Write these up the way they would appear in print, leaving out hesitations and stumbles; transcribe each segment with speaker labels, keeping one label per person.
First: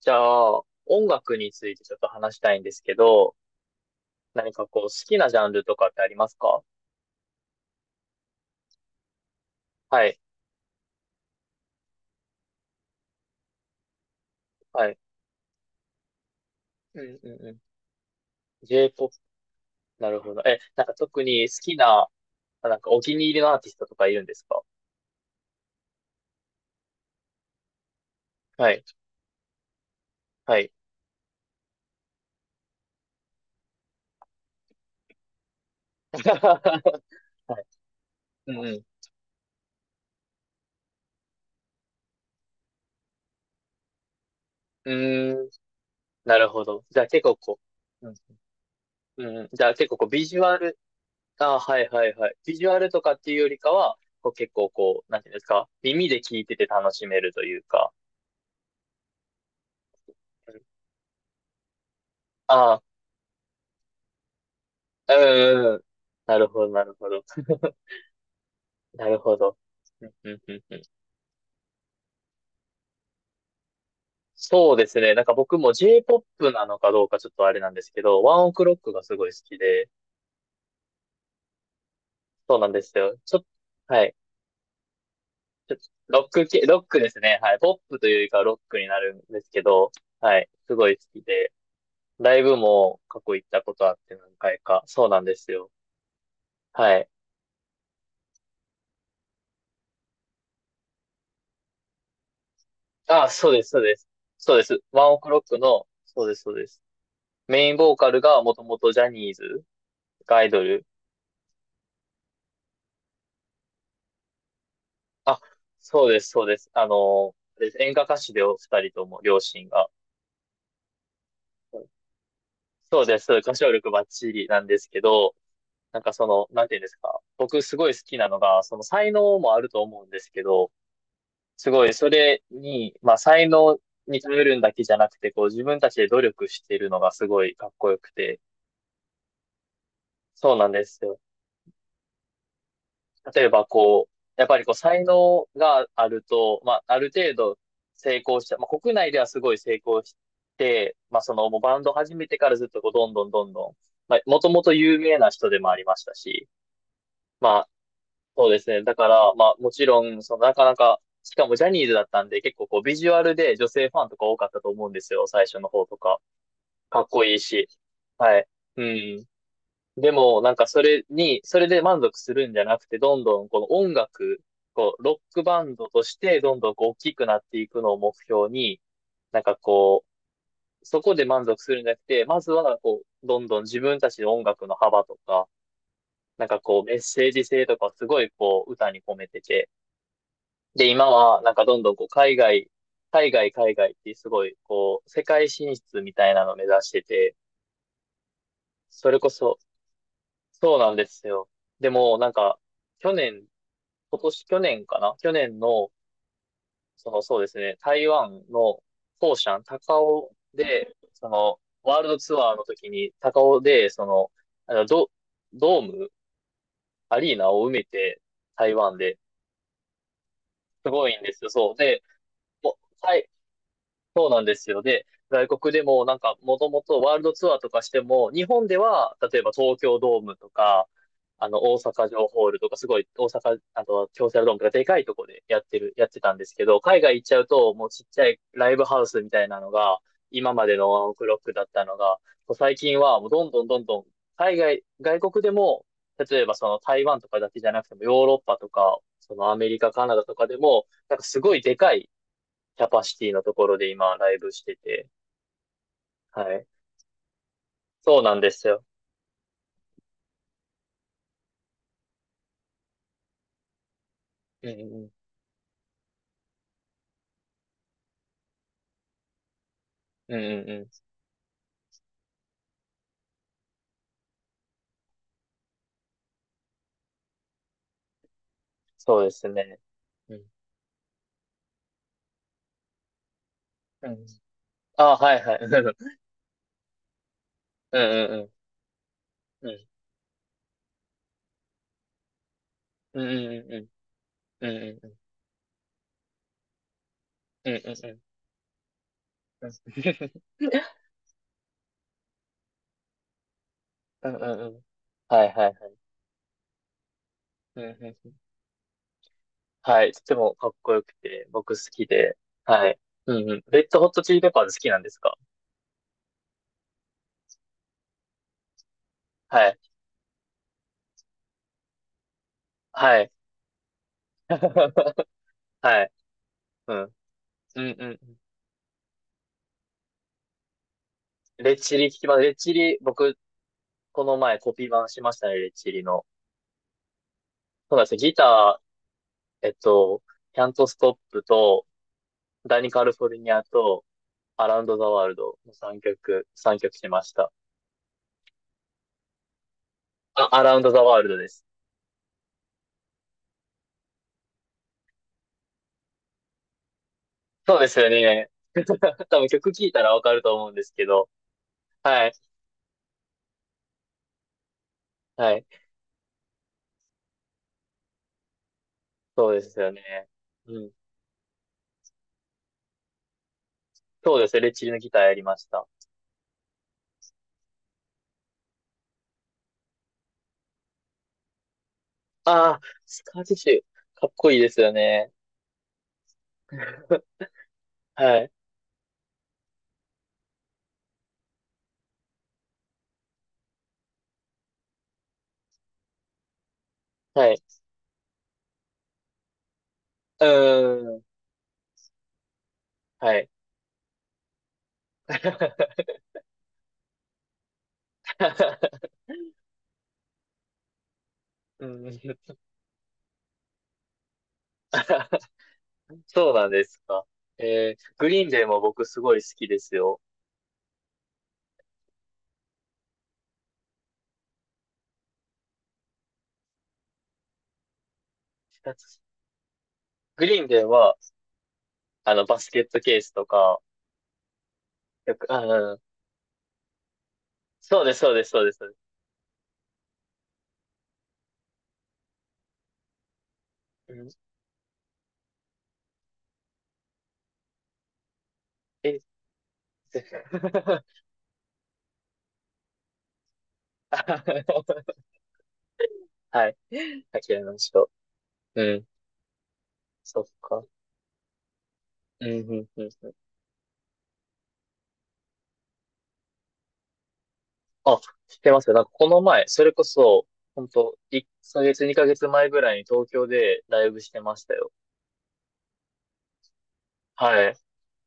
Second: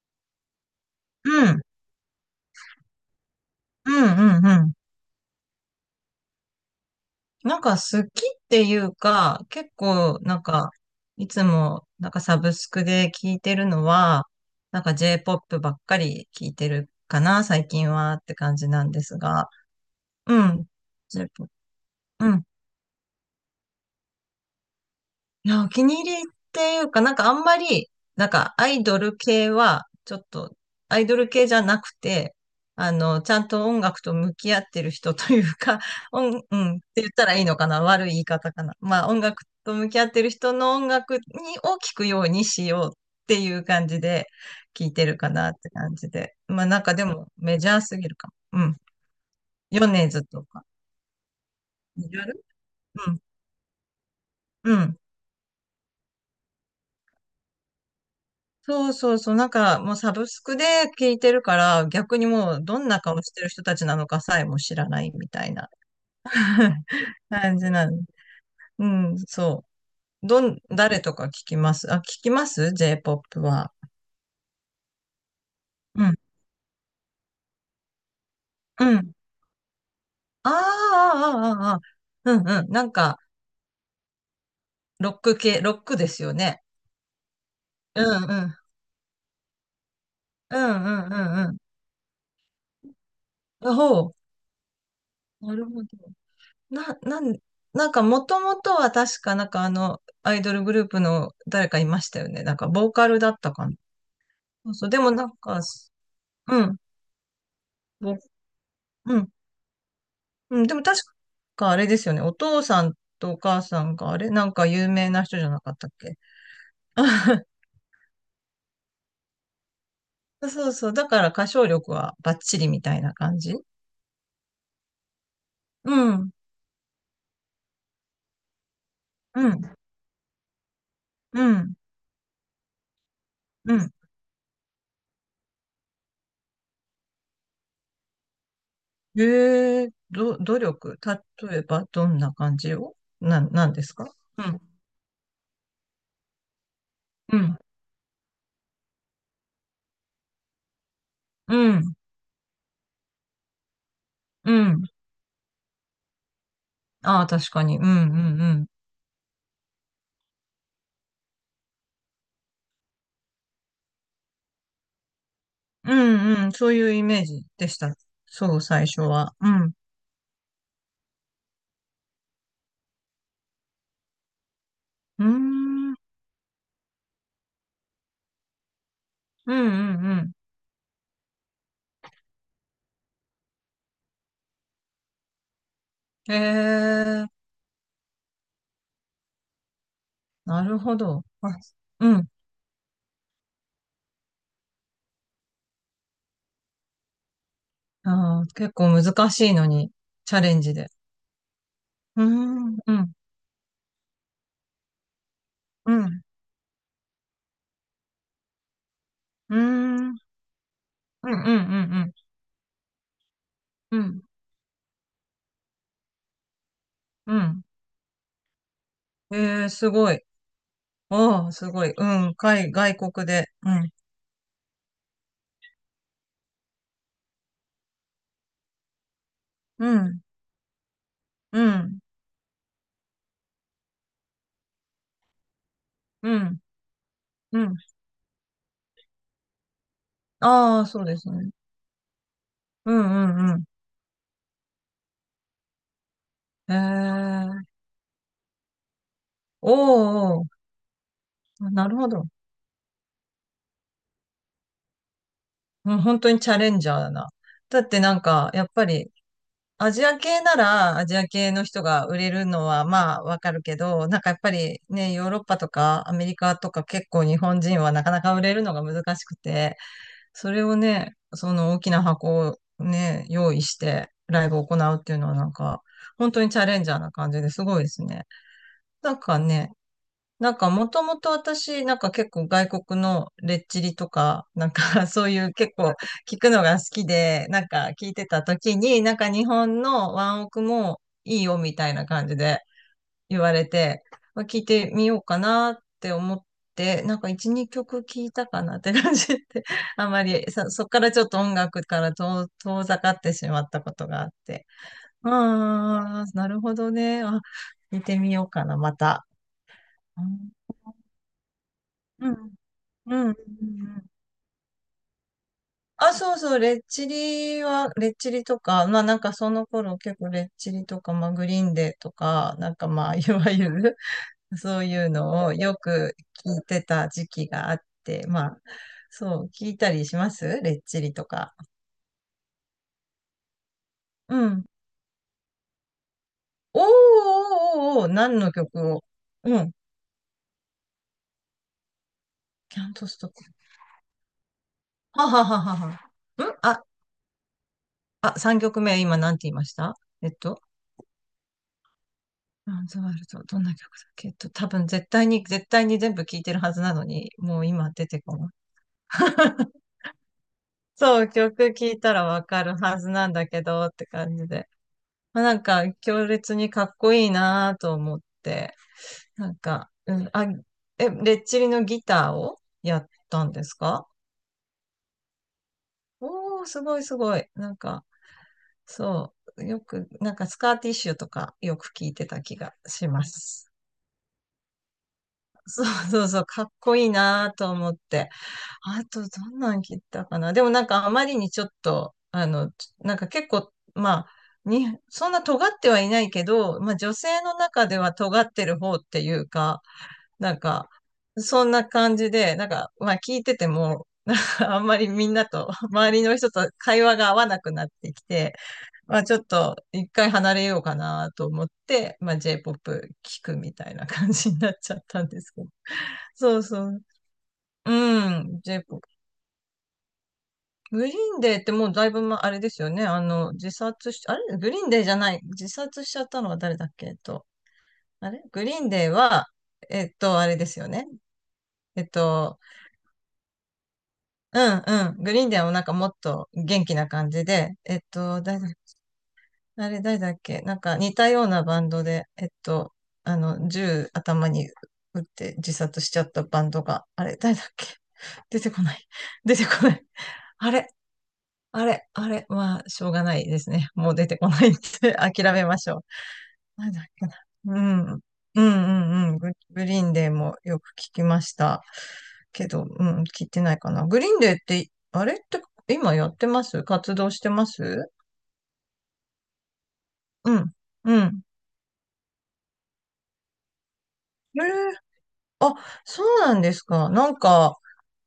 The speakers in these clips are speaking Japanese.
Speaker 1: じゃあ、音楽
Speaker 2: う
Speaker 1: に
Speaker 2: ん、
Speaker 1: ついてちょっと話したいんですけど、
Speaker 2: うん、うん、
Speaker 1: 何
Speaker 2: う
Speaker 1: か
Speaker 2: ん。
Speaker 1: こう、好きなジャンルとかってありますか？
Speaker 2: なんか好きっていうか、結
Speaker 1: はい、
Speaker 2: 構なんか、いつもなんかサブスクで聞いてるのは、なん
Speaker 1: は
Speaker 2: か
Speaker 1: い。
Speaker 2: J-POP ばっかり聞いてる
Speaker 1: うん
Speaker 2: か
Speaker 1: う
Speaker 2: な、
Speaker 1: んう
Speaker 2: 最近はって感
Speaker 1: ん。
Speaker 2: じなんで
Speaker 1: J-POP、
Speaker 2: すが。
Speaker 1: なるほど。
Speaker 2: う
Speaker 1: え、
Speaker 2: ん。
Speaker 1: なんか特に
Speaker 2: J-POP。
Speaker 1: 好きな、あなんかお気に入りのアーティストとかいるんですか？
Speaker 2: いや、お気に入りっていうか、なんかあんまり、なんかア
Speaker 1: はい、
Speaker 2: イドル系は、ちょっと、
Speaker 1: はい。
Speaker 2: アイドル系じゃなくて、あの、ちゃんと音楽と向き合ってる人というか、うん、って言っ たらいいの
Speaker 1: はい。
Speaker 2: かな悪い言い方
Speaker 1: うん
Speaker 2: かな。
Speaker 1: う
Speaker 2: まあ、音楽と向き合ってる人の音楽にを聞くようにしようっていう感じで聞
Speaker 1: ん。
Speaker 2: いてるか
Speaker 1: うー
Speaker 2: な
Speaker 1: ん、
Speaker 2: って感じで。
Speaker 1: なるほ
Speaker 2: まあ、なん
Speaker 1: ど。
Speaker 2: か
Speaker 1: じゃ
Speaker 2: で
Speaker 1: あ結
Speaker 2: も
Speaker 1: 構こ
Speaker 2: メジャーす
Speaker 1: う、
Speaker 2: ぎ
Speaker 1: うん、
Speaker 2: るかも。うん。
Speaker 1: うんうん。じゃあ
Speaker 2: ヨ
Speaker 1: 結構こう、
Speaker 2: ネズ
Speaker 1: ビジ
Speaker 2: と
Speaker 1: ュア
Speaker 2: か。
Speaker 1: ル、あ、はい
Speaker 2: メ
Speaker 1: はい
Speaker 2: ジャ
Speaker 1: は
Speaker 2: ー。
Speaker 1: い。ビジュアルと
Speaker 2: う
Speaker 1: かっ
Speaker 2: ん。
Speaker 1: ていうよりかは、こう結構
Speaker 2: うん。
Speaker 1: こう、なんていうんですか、耳で聞いてて楽しめるというか、
Speaker 2: そうそうそう、なんかもうサブス
Speaker 1: う
Speaker 2: ク
Speaker 1: ん
Speaker 2: で聞いてるから、逆にもうど
Speaker 1: あ
Speaker 2: んな顔してる人たちなのかさえも知らない
Speaker 1: う
Speaker 2: みたいな
Speaker 1: んうん。なるほど、な るほど。
Speaker 2: 感じなの。う
Speaker 1: なる
Speaker 2: ん、
Speaker 1: ほど。
Speaker 2: そ
Speaker 1: うん
Speaker 2: う。
Speaker 1: うんうんうん。
Speaker 2: 誰とか聞きます？ J-POP は。
Speaker 1: そうですね。なんか僕も
Speaker 2: うん、
Speaker 1: J-POP なのかどうかちょっとあれなんですけど、ワンオクロッ
Speaker 2: う
Speaker 1: クが
Speaker 2: ん。
Speaker 1: すごい好きで、
Speaker 2: ああ、ああ、ああ。うん、
Speaker 1: そう
Speaker 2: う
Speaker 1: な
Speaker 2: ん。
Speaker 1: んで
Speaker 2: なん
Speaker 1: すよ。
Speaker 2: か、
Speaker 1: ちょっと、はい。
Speaker 2: ロック系、
Speaker 1: ち
Speaker 2: ロ
Speaker 1: ょっと、
Speaker 2: ックで
Speaker 1: ロ
Speaker 2: す
Speaker 1: ッ
Speaker 2: よ
Speaker 1: ク
Speaker 2: ね。
Speaker 1: 系、ロックですね。はい。ポップ
Speaker 2: う
Speaker 1: というよ
Speaker 2: ん、
Speaker 1: り
Speaker 2: う
Speaker 1: かはロ
Speaker 2: ん、
Speaker 1: ックになるんですけど、はい。
Speaker 2: う
Speaker 1: す
Speaker 2: ん、
Speaker 1: ごい好
Speaker 2: う
Speaker 1: き
Speaker 2: ん、
Speaker 1: で、
Speaker 2: うん、
Speaker 1: ライブも過去行った
Speaker 2: う
Speaker 1: こ
Speaker 2: ん。
Speaker 1: とあって
Speaker 2: ほ
Speaker 1: 何回か。そうなんで
Speaker 2: う。
Speaker 1: す
Speaker 2: なる
Speaker 1: よ。
Speaker 2: ほど。な、
Speaker 1: はい。
Speaker 2: なん、なんかもともとは確かなんかあの、アイドルグループの誰かいましたよね。なんかボーカル
Speaker 1: あ、
Speaker 2: だっ
Speaker 1: そう
Speaker 2: た
Speaker 1: で
Speaker 2: か
Speaker 1: す、
Speaker 2: な。
Speaker 1: そうです。そうで
Speaker 2: そう
Speaker 1: す。
Speaker 2: そう、で
Speaker 1: ワ
Speaker 2: も
Speaker 1: ンオ
Speaker 2: な
Speaker 1: ク
Speaker 2: ん
Speaker 1: ロック
Speaker 2: か、
Speaker 1: の、そうです、そう
Speaker 2: う
Speaker 1: で
Speaker 2: ん、
Speaker 1: す。メインボーカ
Speaker 2: ぼ
Speaker 1: ルがもともとジャ
Speaker 2: う
Speaker 1: ニ
Speaker 2: ん、
Speaker 1: ーズがアイ
Speaker 2: う
Speaker 1: ド
Speaker 2: ん、でも
Speaker 1: ル、
Speaker 2: 確かあれですよね。お父さんとお母さんがあれなんか有名な人
Speaker 1: あ、
Speaker 2: じゃなかったっ
Speaker 1: そう
Speaker 2: け？
Speaker 1: です、そうです。あの、です演歌歌手でお二人とも、両親が。
Speaker 2: そうそう、だから歌唱力はバッチリみたい
Speaker 1: そう
Speaker 2: な
Speaker 1: です、
Speaker 2: 感
Speaker 1: 歌
Speaker 2: じ。
Speaker 1: 唱力バッチリなんですけど、
Speaker 2: う
Speaker 1: なんかそ
Speaker 2: ん、
Speaker 1: の、なんていうんですか。僕すごい好きなのが、その才能
Speaker 2: う
Speaker 1: もある
Speaker 2: ん、
Speaker 1: と思うんですけど、
Speaker 2: う
Speaker 1: す
Speaker 2: ん、
Speaker 1: ごいそれに、まあ才
Speaker 2: う
Speaker 1: 能
Speaker 2: ん。
Speaker 1: に頼るんだけじゃなくて、こう自分たちで努力してるのがすごいかっこよくて、
Speaker 2: え
Speaker 1: そう
Speaker 2: 努
Speaker 1: なんで
Speaker 2: 力
Speaker 1: すよ。
Speaker 2: 例えばどんな感じをな、
Speaker 1: 例えば
Speaker 2: なんです
Speaker 1: こう、
Speaker 2: かう
Speaker 1: やっぱ
Speaker 2: ん、
Speaker 1: りこう才能があると、まあある程
Speaker 2: う
Speaker 1: 度
Speaker 2: ん、
Speaker 1: 成功した、まあ国内ではすごい成功して、まあその
Speaker 2: う
Speaker 1: もうバンド
Speaker 2: ん。
Speaker 1: 始めてからずっとこうどんどんどんどん、まあもと
Speaker 2: う
Speaker 1: もと
Speaker 2: ん。
Speaker 1: 有名な人でもありましたし、
Speaker 2: ああ、
Speaker 1: ま
Speaker 2: 確か
Speaker 1: あ
Speaker 2: に。うんうんう
Speaker 1: そうで
Speaker 2: ん。
Speaker 1: すね。だからまあもちろん、そのなかなか、しかもジャニーズだったんで結構こうビジュアルで女性ファンとか多かったと思うんですよ。最初の方
Speaker 2: う
Speaker 1: とか。
Speaker 2: んうん。そういう
Speaker 1: か
Speaker 2: イ
Speaker 1: っ
Speaker 2: メ
Speaker 1: こ
Speaker 2: ー
Speaker 1: いい
Speaker 2: ジ
Speaker 1: し。
Speaker 2: でした。
Speaker 1: はい。
Speaker 2: そう、
Speaker 1: う
Speaker 2: 最初
Speaker 1: ん。
Speaker 2: は。うん。
Speaker 1: でも、なんかそれに、それで満足するんじゃなくて、どんどんこの音楽、こう、ロ
Speaker 2: う
Speaker 1: ックバンド
Speaker 2: ーん。
Speaker 1: として、どんどんこう大きくなっていくのを目標に、なん
Speaker 2: う
Speaker 1: かこ
Speaker 2: んうん
Speaker 1: う、そこで満足するんじゃなくて、まずはこう、どんどん自分たちの音楽の幅とか、
Speaker 2: うん。へ
Speaker 1: なんかこう、メッセー
Speaker 2: え、
Speaker 1: ジ性とかをすごいこう、歌に込めてて、
Speaker 2: なる
Speaker 1: で、
Speaker 2: ほ
Speaker 1: 今
Speaker 2: ど。
Speaker 1: は
Speaker 2: あ、
Speaker 1: なんかどんどんこう、
Speaker 2: うん。
Speaker 1: 海外、海外、海外ってすごい、こう、世界進出みたいなのを目指してて、
Speaker 2: あー結構
Speaker 1: それこ
Speaker 2: 難しい
Speaker 1: そ、
Speaker 2: のに、チャレンジ
Speaker 1: そう
Speaker 2: で。
Speaker 1: なんですよ。でも、
Speaker 2: うー
Speaker 1: なんか、
Speaker 2: ん、う
Speaker 1: 去
Speaker 2: ん、
Speaker 1: 年、今年、去年かな、去年の、
Speaker 2: うん、
Speaker 1: その、そうですね、台湾のフォーシ
Speaker 2: うー
Speaker 1: ャン、
Speaker 2: ん、うん、
Speaker 1: 高雄で、そ
Speaker 2: うん、う
Speaker 1: の、ワール
Speaker 2: ん、
Speaker 1: ドツアーの時に、高雄で、
Speaker 2: うん、う
Speaker 1: そ
Speaker 2: ん。
Speaker 1: の、あのドーム、ア
Speaker 2: う
Speaker 1: リーナ
Speaker 2: ん。
Speaker 1: を埋めて、台湾で、
Speaker 2: えー、すごい。
Speaker 1: すごいんです
Speaker 2: あ
Speaker 1: よ。
Speaker 2: あ、す
Speaker 1: そう。
Speaker 2: ごい。
Speaker 1: で、
Speaker 2: うん、
Speaker 1: も
Speaker 2: 外
Speaker 1: う、は
Speaker 2: 国
Speaker 1: い、
Speaker 2: で。うん、
Speaker 1: そうなんですよ。で、外国でもなんかもともとワールドツアーとかしても、日本では例えば東
Speaker 2: う
Speaker 1: 京ドー
Speaker 2: ん、
Speaker 1: ムとか、あの
Speaker 2: う
Speaker 1: 大
Speaker 2: ん、
Speaker 1: 阪城ホールとかすごい大阪、あと京セラドームとかでかいとこでやってる、やって
Speaker 2: う
Speaker 1: たんです
Speaker 2: ん、
Speaker 1: けど、海外行っちゃう
Speaker 2: う
Speaker 1: と
Speaker 2: ん。
Speaker 1: もうちっちゃいライブハウスみたいなのが、今まで
Speaker 2: ああ、
Speaker 1: の
Speaker 2: そ
Speaker 1: ワ
Speaker 2: う
Speaker 1: ンオ
Speaker 2: で
Speaker 1: ク
Speaker 2: す
Speaker 1: ロッ
Speaker 2: ね。
Speaker 1: クだったのが、最
Speaker 2: う
Speaker 1: 近はもうど
Speaker 2: ん
Speaker 1: ん
Speaker 2: う
Speaker 1: ど
Speaker 2: ん。
Speaker 1: んどんどん海外、外国でも、例えばそ
Speaker 2: え
Speaker 1: の台湾とかだけ
Speaker 2: ー、
Speaker 1: じゃなくてもヨーロッパとか、そのアメリカ、カナダと
Speaker 2: おー
Speaker 1: かで
Speaker 2: お
Speaker 1: も、なんかすごい
Speaker 2: ー。あ、
Speaker 1: で
Speaker 2: な
Speaker 1: か
Speaker 2: るほ
Speaker 1: い
Speaker 2: ど。
Speaker 1: キャパシティのところで今ライブしてて。
Speaker 2: うん。本当に
Speaker 1: は
Speaker 2: チャ
Speaker 1: い。
Speaker 2: レンジャーだな。だってな
Speaker 1: そ
Speaker 2: ん
Speaker 1: うなんで
Speaker 2: か、や
Speaker 1: す
Speaker 2: っ
Speaker 1: よ。
Speaker 2: ぱり、アジア系ならアジア系の人が売れるのはまあわかるけど、なんかやっぱ
Speaker 1: うんう
Speaker 2: り
Speaker 1: んうん。
Speaker 2: ね、ヨーロッパとかアメリカとか結構日本人はなかなか売れるのが難しくて、
Speaker 1: うん
Speaker 2: それ
Speaker 1: うん
Speaker 2: を
Speaker 1: うん。
Speaker 2: ね、その大きな箱をね、用意してライブを行うっていうのはなんか、本当にチャレンジャーな感じですごいですね。な
Speaker 1: そ
Speaker 2: ん
Speaker 1: うで
Speaker 2: か
Speaker 1: す
Speaker 2: ね、
Speaker 1: ね。うん。
Speaker 2: なんかもともと私、なんか結構外国のレッチリ
Speaker 1: う
Speaker 2: と
Speaker 1: ん。
Speaker 2: か、なんか
Speaker 1: あ あ、
Speaker 2: そう
Speaker 1: は
Speaker 2: い
Speaker 1: い
Speaker 2: う
Speaker 1: はい。
Speaker 2: 結構 聞くのが好きで、なんか
Speaker 1: うん
Speaker 2: 聞いて
Speaker 1: うんう
Speaker 2: た
Speaker 1: ん。
Speaker 2: 時に、なんか日本のワンオクもいいよみたいな感じで
Speaker 1: うん
Speaker 2: 言わ
Speaker 1: う
Speaker 2: れ
Speaker 1: んう
Speaker 2: て、
Speaker 1: ん
Speaker 2: まあ聞い
Speaker 1: うん。うん
Speaker 2: て
Speaker 1: うん
Speaker 2: み
Speaker 1: うん。
Speaker 2: ようかなって思って、なんか1、
Speaker 1: うん
Speaker 2: 2
Speaker 1: うん
Speaker 2: 曲
Speaker 1: うん。うん
Speaker 2: 聞いたかなって感じで、あまりそっからちょっと音楽から遠ざかってしまったことがあ
Speaker 1: う
Speaker 2: っ
Speaker 1: んう
Speaker 2: て。
Speaker 1: ん。はいはいはい。
Speaker 2: ああ、なるほどね。あ、
Speaker 1: うんう
Speaker 2: 聞い
Speaker 1: ん
Speaker 2: て
Speaker 1: う
Speaker 2: み
Speaker 1: ん。
Speaker 2: ようかな、また。
Speaker 1: はい。と
Speaker 2: う
Speaker 1: て
Speaker 2: ん
Speaker 1: もかっこよくて、僕好き
Speaker 2: う
Speaker 1: で。
Speaker 2: ん
Speaker 1: はい。
Speaker 2: うんうんう
Speaker 1: うんうん。レッド
Speaker 2: ん。
Speaker 1: ホットチリペッパーズ好きなんですか？
Speaker 2: あ、そうそう、レッチリは、レッチリとか、まあなんかその
Speaker 1: はい。
Speaker 2: 頃結構レッチリとか、まあグリーンデーとか、なんかまあ
Speaker 1: は
Speaker 2: い
Speaker 1: い。
Speaker 2: わゆる そういう のをよ
Speaker 1: はい。
Speaker 2: く聞いて
Speaker 1: う
Speaker 2: た
Speaker 1: ん。
Speaker 2: 時期があ
Speaker 1: うんう
Speaker 2: っ
Speaker 1: んうん。
Speaker 2: て、まあそう、聞いたりしますレッチリとか。
Speaker 1: レッチリ聞きます。レッチリ、僕、こ
Speaker 2: う
Speaker 1: の前
Speaker 2: ん。
Speaker 1: コピー版しましたね、レッチリの。
Speaker 2: おー
Speaker 1: そうな
Speaker 2: おーおー
Speaker 1: ん
Speaker 2: お
Speaker 1: で
Speaker 2: ー、
Speaker 1: すよ。ギ
Speaker 2: 何の
Speaker 1: タ
Speaker 2: 曲を？う
Speaker 1: ー、
Speaker 2: ん。
Speaker 1: キャントストップと、ダ
Speaker 2: キャ
Speaker 1: ニ
Speaker 2: ン
Speaker 1: カ
Speaker 2: ト
Speaker 1: ル
Speaker 2: ス
Speaker 1: フォ
Speaker 2: トッ
Speaker 1: ル
Speaker 2: プ。
Speaker 1: ニアと、アラウンドザワ
Speaker 2: は
Speaker 1: ール
Speaker 2: は
Speaker 1: ド
Speaker 2: は
Speaker 1: の
Speaker 2: は
Speaker 1: 3
Speaker 2: は。
Speaker 1: 曲、
Speaker 2: んあ、
Speaker 1: 3曲しました。
Speaker 2: あ、3曲目今何て言いました？えっ
Speaker 1: あ、ア
Speaker 2: と。
Speaker 1: ラウンドザワールドです。
Speaker 2: ランズワルトどんな曲だっけ？多分絶対に、絶対に全部聴いてるはずなのに、もう
Speaker 1: そうで
Speaker 2: 今
Speaker 1: す
Speaker 2: 出
Speaker 1: よ
Speaker 2: てこな
Speaker 1: ね。
Speaker 2: い。
Speaker 1: 多分曲 聴いたらわかると思うんですけ
Speaker 2: そ
Speaker 1: ど。
Speaker 2: う、曲聴いたら
Speaker 1: はい。
Speaker 2: わかるはずなんだけど、って感じで。まあ、
Speaker 1: は
Speaker 2: なん
Speaker 1: い。
Speaker 2: か、強烈にかっこいいなと思って、な
Speaker 1: そう
Speaker 2: ん
Speaker 1: です
Speaker 2: か、
Speaker 1: よ
Speaker 2: う
Speaker 1: ね。
Speaker 2: ん、あ、
Speaker 1: うん。
Speaker 2: え、レッチリのギターをやったんですか？
Speaker 1: そうですよね。レッチリのギターやりました。
Speaker 2: おー、すごいすごい。なんか、そう、よく、なんかスカーティッシュとかよく聴いてた気
Speaker 1: あ
Speaker 2: が
Speaker 1: あ、
Speaker 2: し
Speaker 1: ス
Speaker 2: ま
Speaker 1: カーティッシ
Speaker 2: す。
Speaker 1: ュ。かっこいいですよね。
Speaker 2: そう そうそう、かっこいい なと思って。
Speaker 1: はい。
Speaker 2: あと、どんなん切ったかな。でもなんかあまりにちょっと、あの、なんか結構、まあ、そんな尖ってはいないけど、まあ女性
Speaker 1: は
Speaker 2: の
Speaker 1: い。
Speaker 2: 中では尖ってる方っていうか、
Speaker 1: う
Speaker 2: なんか、
Speaker 1: ーん。
Speaker 2: そんな感じで、なんか、まあ
Speaker 1: は
Speaker 2: 聞い
Speaker 1: い。
Speaker 2: てても、あんまりみんなと、周りの人と会話が合わなくなってきて、まあちょっと一回離れようかなと思っ
Speaker 1: う
Speaker 2: て、まあ
Speaker 1: ん。
Speaker 2: J-POP 聞くみたいな感じになっちゃったんで すけど。
Speaker 1: そう
Speaker 2: そう
Speaker 1: なん
Speaker 2: そ
Speaker 1: です
Speaker 2: う。
Speaker 1: か。えー、グ
Speaker 2: う
Speaker 1: リーン
Speaker 2: ん、
Speaker 1: デー
Speaker 2: j
Speaker 1: も
Speaker 2: p o
Speaker 1: 僕すごい好きですよ。
Speaker 2: グリーンデーってもうだいぶ、ま、あれですよね。あの、自殺し、あれグリーンデーじゃない。自殺しちゃったのは誰だっけ？あれグリーンデーは、
Speaker 1: グ
Speaker 2: あれ
Speaker 1: リー
Speaker 2: で
Speaker 1: ン
Speaker 2: す
Speaker 1: デー
Speaker 2: よね。
Speaker 1: は、
Speaker 2: えっ
Speaker 1: あの、バ
Speaker 2: と、
Speaker 1: スケットケースとか、
Speaker 2: うんうん。グ
Speaker 1: よ
Speaker 2: リー
Speaker 1: く、
Speaker 2: ンデ
Speaker 1: あ
Speaker 2: ーはなんか
Speaker 1: の
Speaker 2: もっと元気な感じで、
Speaker 1: そうです、そうです、
Speaker 2: 誰
Speaker 1: そう
Speaker 2: だ、
Speaker 1: です。そうです。
Speaker 2: あれ誰だっけ？なんか似たようなバンドで、あの、銃
Speaker 1: うん。
Speaker 2: 頭に撃って自殺しちゃったバンドが、あれ誰だっけ？ 出てこない。
Speaker 1: え、
Speaker 2: 出てこない。
Speaker 1: ぜ
Speaker 2: あれ、あれ、あれ、まあ、しょうがないですね。もう出てこないって 諦めましょう。
Speaker 1: はい。
Speaker 2: なんだっけな。
Speaker 1: あきらめま
Speaker 2: う
Speaker 1: し
Speaker 2: ん。
Speaker 1: ょ
Speaker 2: うんう
Speaker 1: う。うん。
Speaker 2: んうん。グリーンデー
Speaker 1: そっ
Speaker 2: もよ
Speaker 1: か。
Speaker 2: く聞きました。
Speaker 1: うん、
Speaker 2: け
Speaker 1: う
Speaker 2: ど、
Speaker 1: ん、う
Speaker 2: うん、
Speaker 1: ん。
Speaker 2: 聞いてないかな。グリーンデーって、あれって今やってます？活動してます？
Speaker 1: あ、知ってますよ。なんかこの前、それこそ、
Speaker 2: うん。
Speaker 1: ほんと、
Speaker 2: うん。
Speaker 1: 1ヶ月、2ヶ月前ぐらいに東京でライブしてま
Speaker 2: え
Speaker 1: し
Speaker 2: ー。
Speaker 1: たよ。
Speaker 2: あ、そうなんですか。なん
Speaker 1: は
Speaker 2: か、
Speaker 1: い。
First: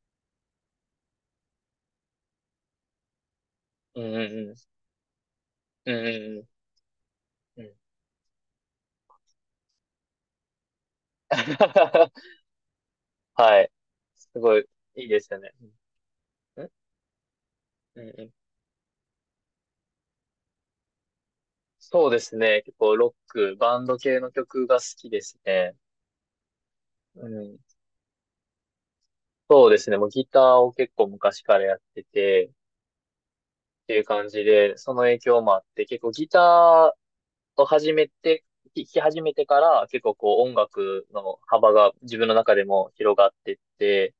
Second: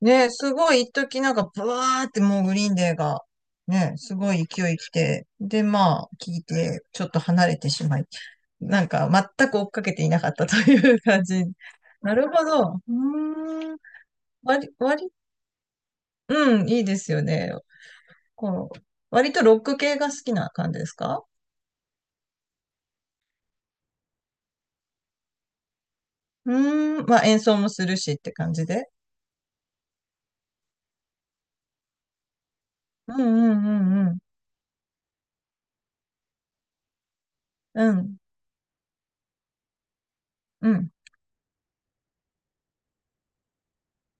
Speaker 2: ね、すごい一時なんか、ブワーってもうグリーンデーが、ね、
Speaker 1: うん、
Speaker 2: す
Speaker 1: う
Speaker 2: ご
Speaker 1: ん、
Speaker 2: い
Speaker 1: う
Speaker 2: 勢
Speaker 1: ん。
Speaker 2: い来て、で、
Speaker 1: う
Speaker 2: まあ、聞
Speaker 1: ん、う
Speaker 2: い
Speaker 1: ん、
Speaker 2: て、ちょっと離れ
Speaker 1: うん。う
Speaker 2: て
Speaker 1: ん
Speaker 2: しまい、なんか、全く追っかけていなかったという感じ。な るほど。う
Speaker 1: はい。
Speaker 2: ーん。
Speaker 1: すごい、
Speaker 2: 割、
Speaker 1: いい
Speaker 2: 割、
Speaker 1: ですよね。うん、
Speaker 2: う
Speaker 1: ん、
Speaker 2: ん、いいですよね。
Speaker 1: うん、うん、
Speaker 2: こう、割とロック系が好きな感じですか？
Speaker 1: そうですね。結構ロック、バンド系の曲が好きですね。
Speaker 2: うーん。まあ、
Speaker 1: う
Speaker 2: 演奏
Speaker 1: ん。
Speaker 2: もするしって感じで。
Speaker 1: そうですね。もうギターを結構昔からやってて、
Speaker 2: うん、う
Speaker 1: っていう
Speaker 2: ん、うん、
Speaker 1: 感じで、その影響もあって、結構ギターを
Speaker 2: う
Speaker 1: 始め
Speaker 2: ん。
Speaker 1: て、弾き始めてから、結構こう音
Speaker 2: うん、うん。
Speaker 1: 楽の幅が自分の中でも広がってって、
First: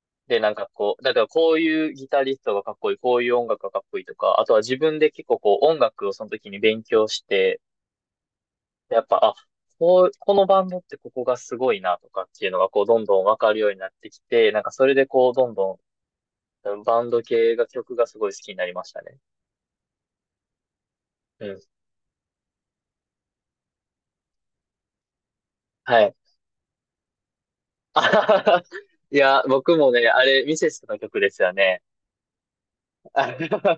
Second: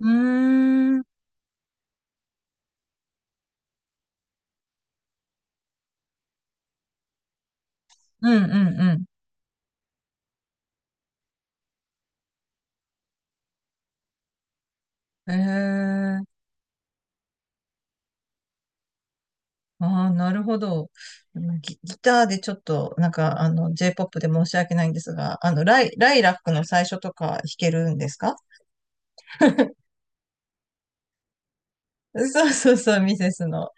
Speaker 2: うー
Speaker 1: で、なんか
Speaker 2: ん、
Speaker 1: こ
Speaker 2: うん、
Speaker 1: う、だからこういうギタリストがかっこいい、こういう音楽がかっこいいとか、あとは自分で結構こう音楽をその時に勉強して、
Speaker 2: うん、う
Speaker 1: や
Speaker 2: ん。
Speaker 1: っぱ、あ、こう、このバンドってここがすごいなとかっていうのが、こう、どんどんわかるようになってきて、なんかそれでこう、どんど
Speaker 2: ええ。
Speaker 1: ん、バンド系が曲がすごい好きになりましたね。
Speaker 2: ああ、なるほど。
Speaker 1: うん。
Speaker 2: ギターでちょっと、なんか、あの、J-POP で申し訳ないんですが、あの、
Speaker 1: はい。
Speaker 2: ライラックの最初とか弾ける ん
Speaker 1: あは
Speaker 2: ですか？
Speaker 1: ははいや、僕もね、あれ、ミセスの曲ですよね。
Speaker 2: そうそうそう、ミセ
Speaker 1: あ
Speaker 2: ス
Speaker 1: で、
Speaker 2: の。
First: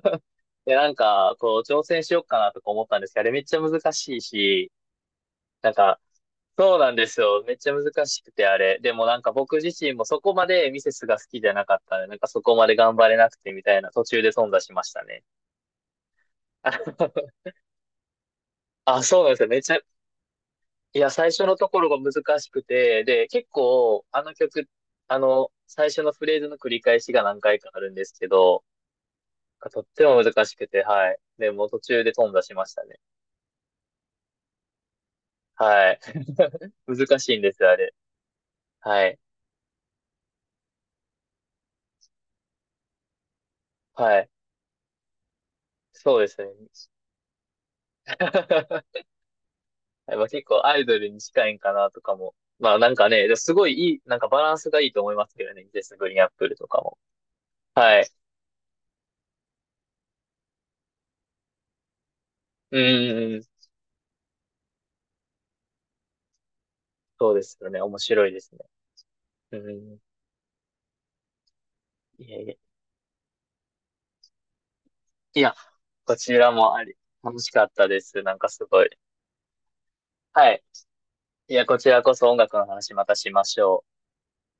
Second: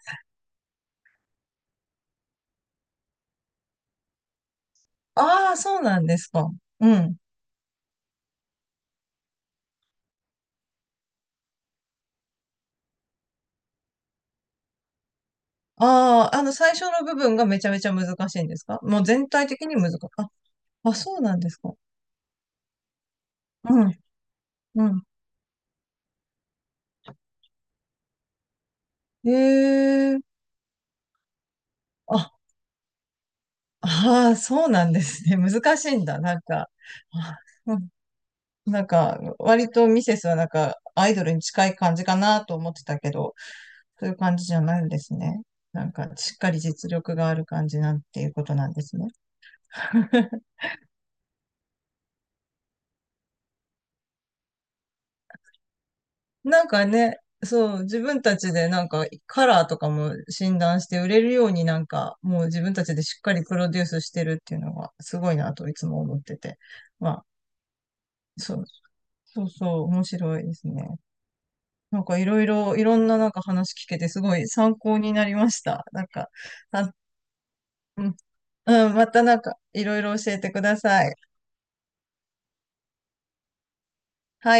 Speaker 1: なんか、こう、挑戦しようかなとか思ったんですけど、あれめっちゃ難しいし、
Speaker 2: ああ、
Speaker 1: なん
Speaker 2: そうな
Speaker 1: か、
Speaker 2: んですか。
Speaker 1: そう
Speaker 2: う
Speaker 1: なんで
Speaker 2: ん。
Speaker 1: すよ。めっちゃ難しくて、あれ。でもなんか僕自身もそこまでミセスが好きじゃなかったんで、なんかそこまで頑張れなくてみたいな途中で頓挫しましたね。
Speaker 2: ああ、あの、最初の部分 がめちゃめちゃ難しいんですか？
Speaker 1: あ
Speaker 2: も
Speaker 1: あ、
Speaker 2: う
Speaker 1: そう
Speaker 2: 全
Speaker 1: なんです
Speaker 2: 体
Speaker 1: よ。め
Speaker 2: 的
Speaker 1: ち
Speaker 2: に
Speaker 1: ゃ、
Speaker 2: 難しい？あ、あ、
Speaker 1: いや、
Speaker 2: そう
Speaker 1: 最
Speaker 2: なん
Speaker 1: 初
Speaker 2: で
Speaker 1: の
Speaker 2: す
Speaker 1: と
Speaker 2: か。
Speaker 1: ころが難しくて、で、結
Speaker 2: うん、
Speaker 1: 構、あの曲、
Speaker 2: うん。
Speaker 1: 最初のフレーズの繰り返しが何回かあるんですけど、とって
Speaker 2: え
Speaker 1: も
Speaker 2: え。
Speaker 1: 難しくて、はい。で、もう途中で頓挫
Speaker 2: あ、
Speaker 1: しましたね。
Speaker 2: ああ、そうなんですね。難し
Speaker 1: は
Speaker 2: い
Speaker 1: い。
Speaker 2: んだ。なんか。
Speaker 1: 難しい
Speaker 2: あ、
Speaker 1: んですよ、あれ。
Speaker 2: なん
Speaker 1: は
Speaker 2: か、
Speaker 1: い。
Speaker 2: 割とミセスはなんか、アイドルに近い感じかなと思ってたけど、そういう
Speaker 1: はい。
Speaker 2: 感じじゃないんですね。なんか、
Speaker 1: そうで
Speaker 2: しっ
Speaker 1: すね。
Speaker 2: かり実力がある感じなんていうことなんです ね。
Speaker 1: はい、まあ、結構アイドルに近いんかなとかも。まあなんかね、すごいいい、なんかバランスがいいと思いますけどね。ジェス・グリーンアップル
Speaker 2: な
Speaker 1: と
Speaker 2: ん
Speaker 1: か
Speaker 2: か
Speaker 1: も。
Speaker 2: ね、そう、
Speaker 1: は
Speaker 2: 自
Speaker 1: い。
Speaker 2: 分たちでなんか、カラーとかも診断して売れるようになんか、もう自分
Speaker 1: う
Speaker 2: たちで
Speaker 1: ん
Speaker 2: しっ
Speaker 1: う
Speaker 2: か
Speaker 1: んう
Speaker 2: り
Speaker 1: ん。
Speaker 2: プロデュースしてるっていうのがすごいなといつも思ってて。まあ、
Speaker 1: そうですよね。面白いです
Speaker 2: そ
Speaker 1: ね。
Speaker 2: う、そう
Speaker 1: う
Speaker 2: そう、
Speaker 1: ん。
Speaker 2: 面白いですね。なんかい
Speaker 1: いや
Speaker 2: ろ
Speaker 1: い
Speaker 2: い
Speaker 1: や。
Speaker 2: ろ、いろんななんか話聞けてすごい参考になり
Speaker 1: い
Speaker 2: ま
Speaker 1: や、
Speaker 2: した。なん
Speaker 1: こ
Speaker 2: か、
Speaker 1: ちらもあ
Speaker 2: あ、
Speaker 1: り、楽しかったです。なんかすご
Speaker 2: う
Speaker 1: い。
Speaker 2: ん、またなんかいろいろ教えて
Speaker 1: は
Speaker 2: く
Speaker 1: い。
Speaker 2: ださい。
Speaker 1: いや、こちらこそ音楽の話またしましょう。
Speaker 2: はい。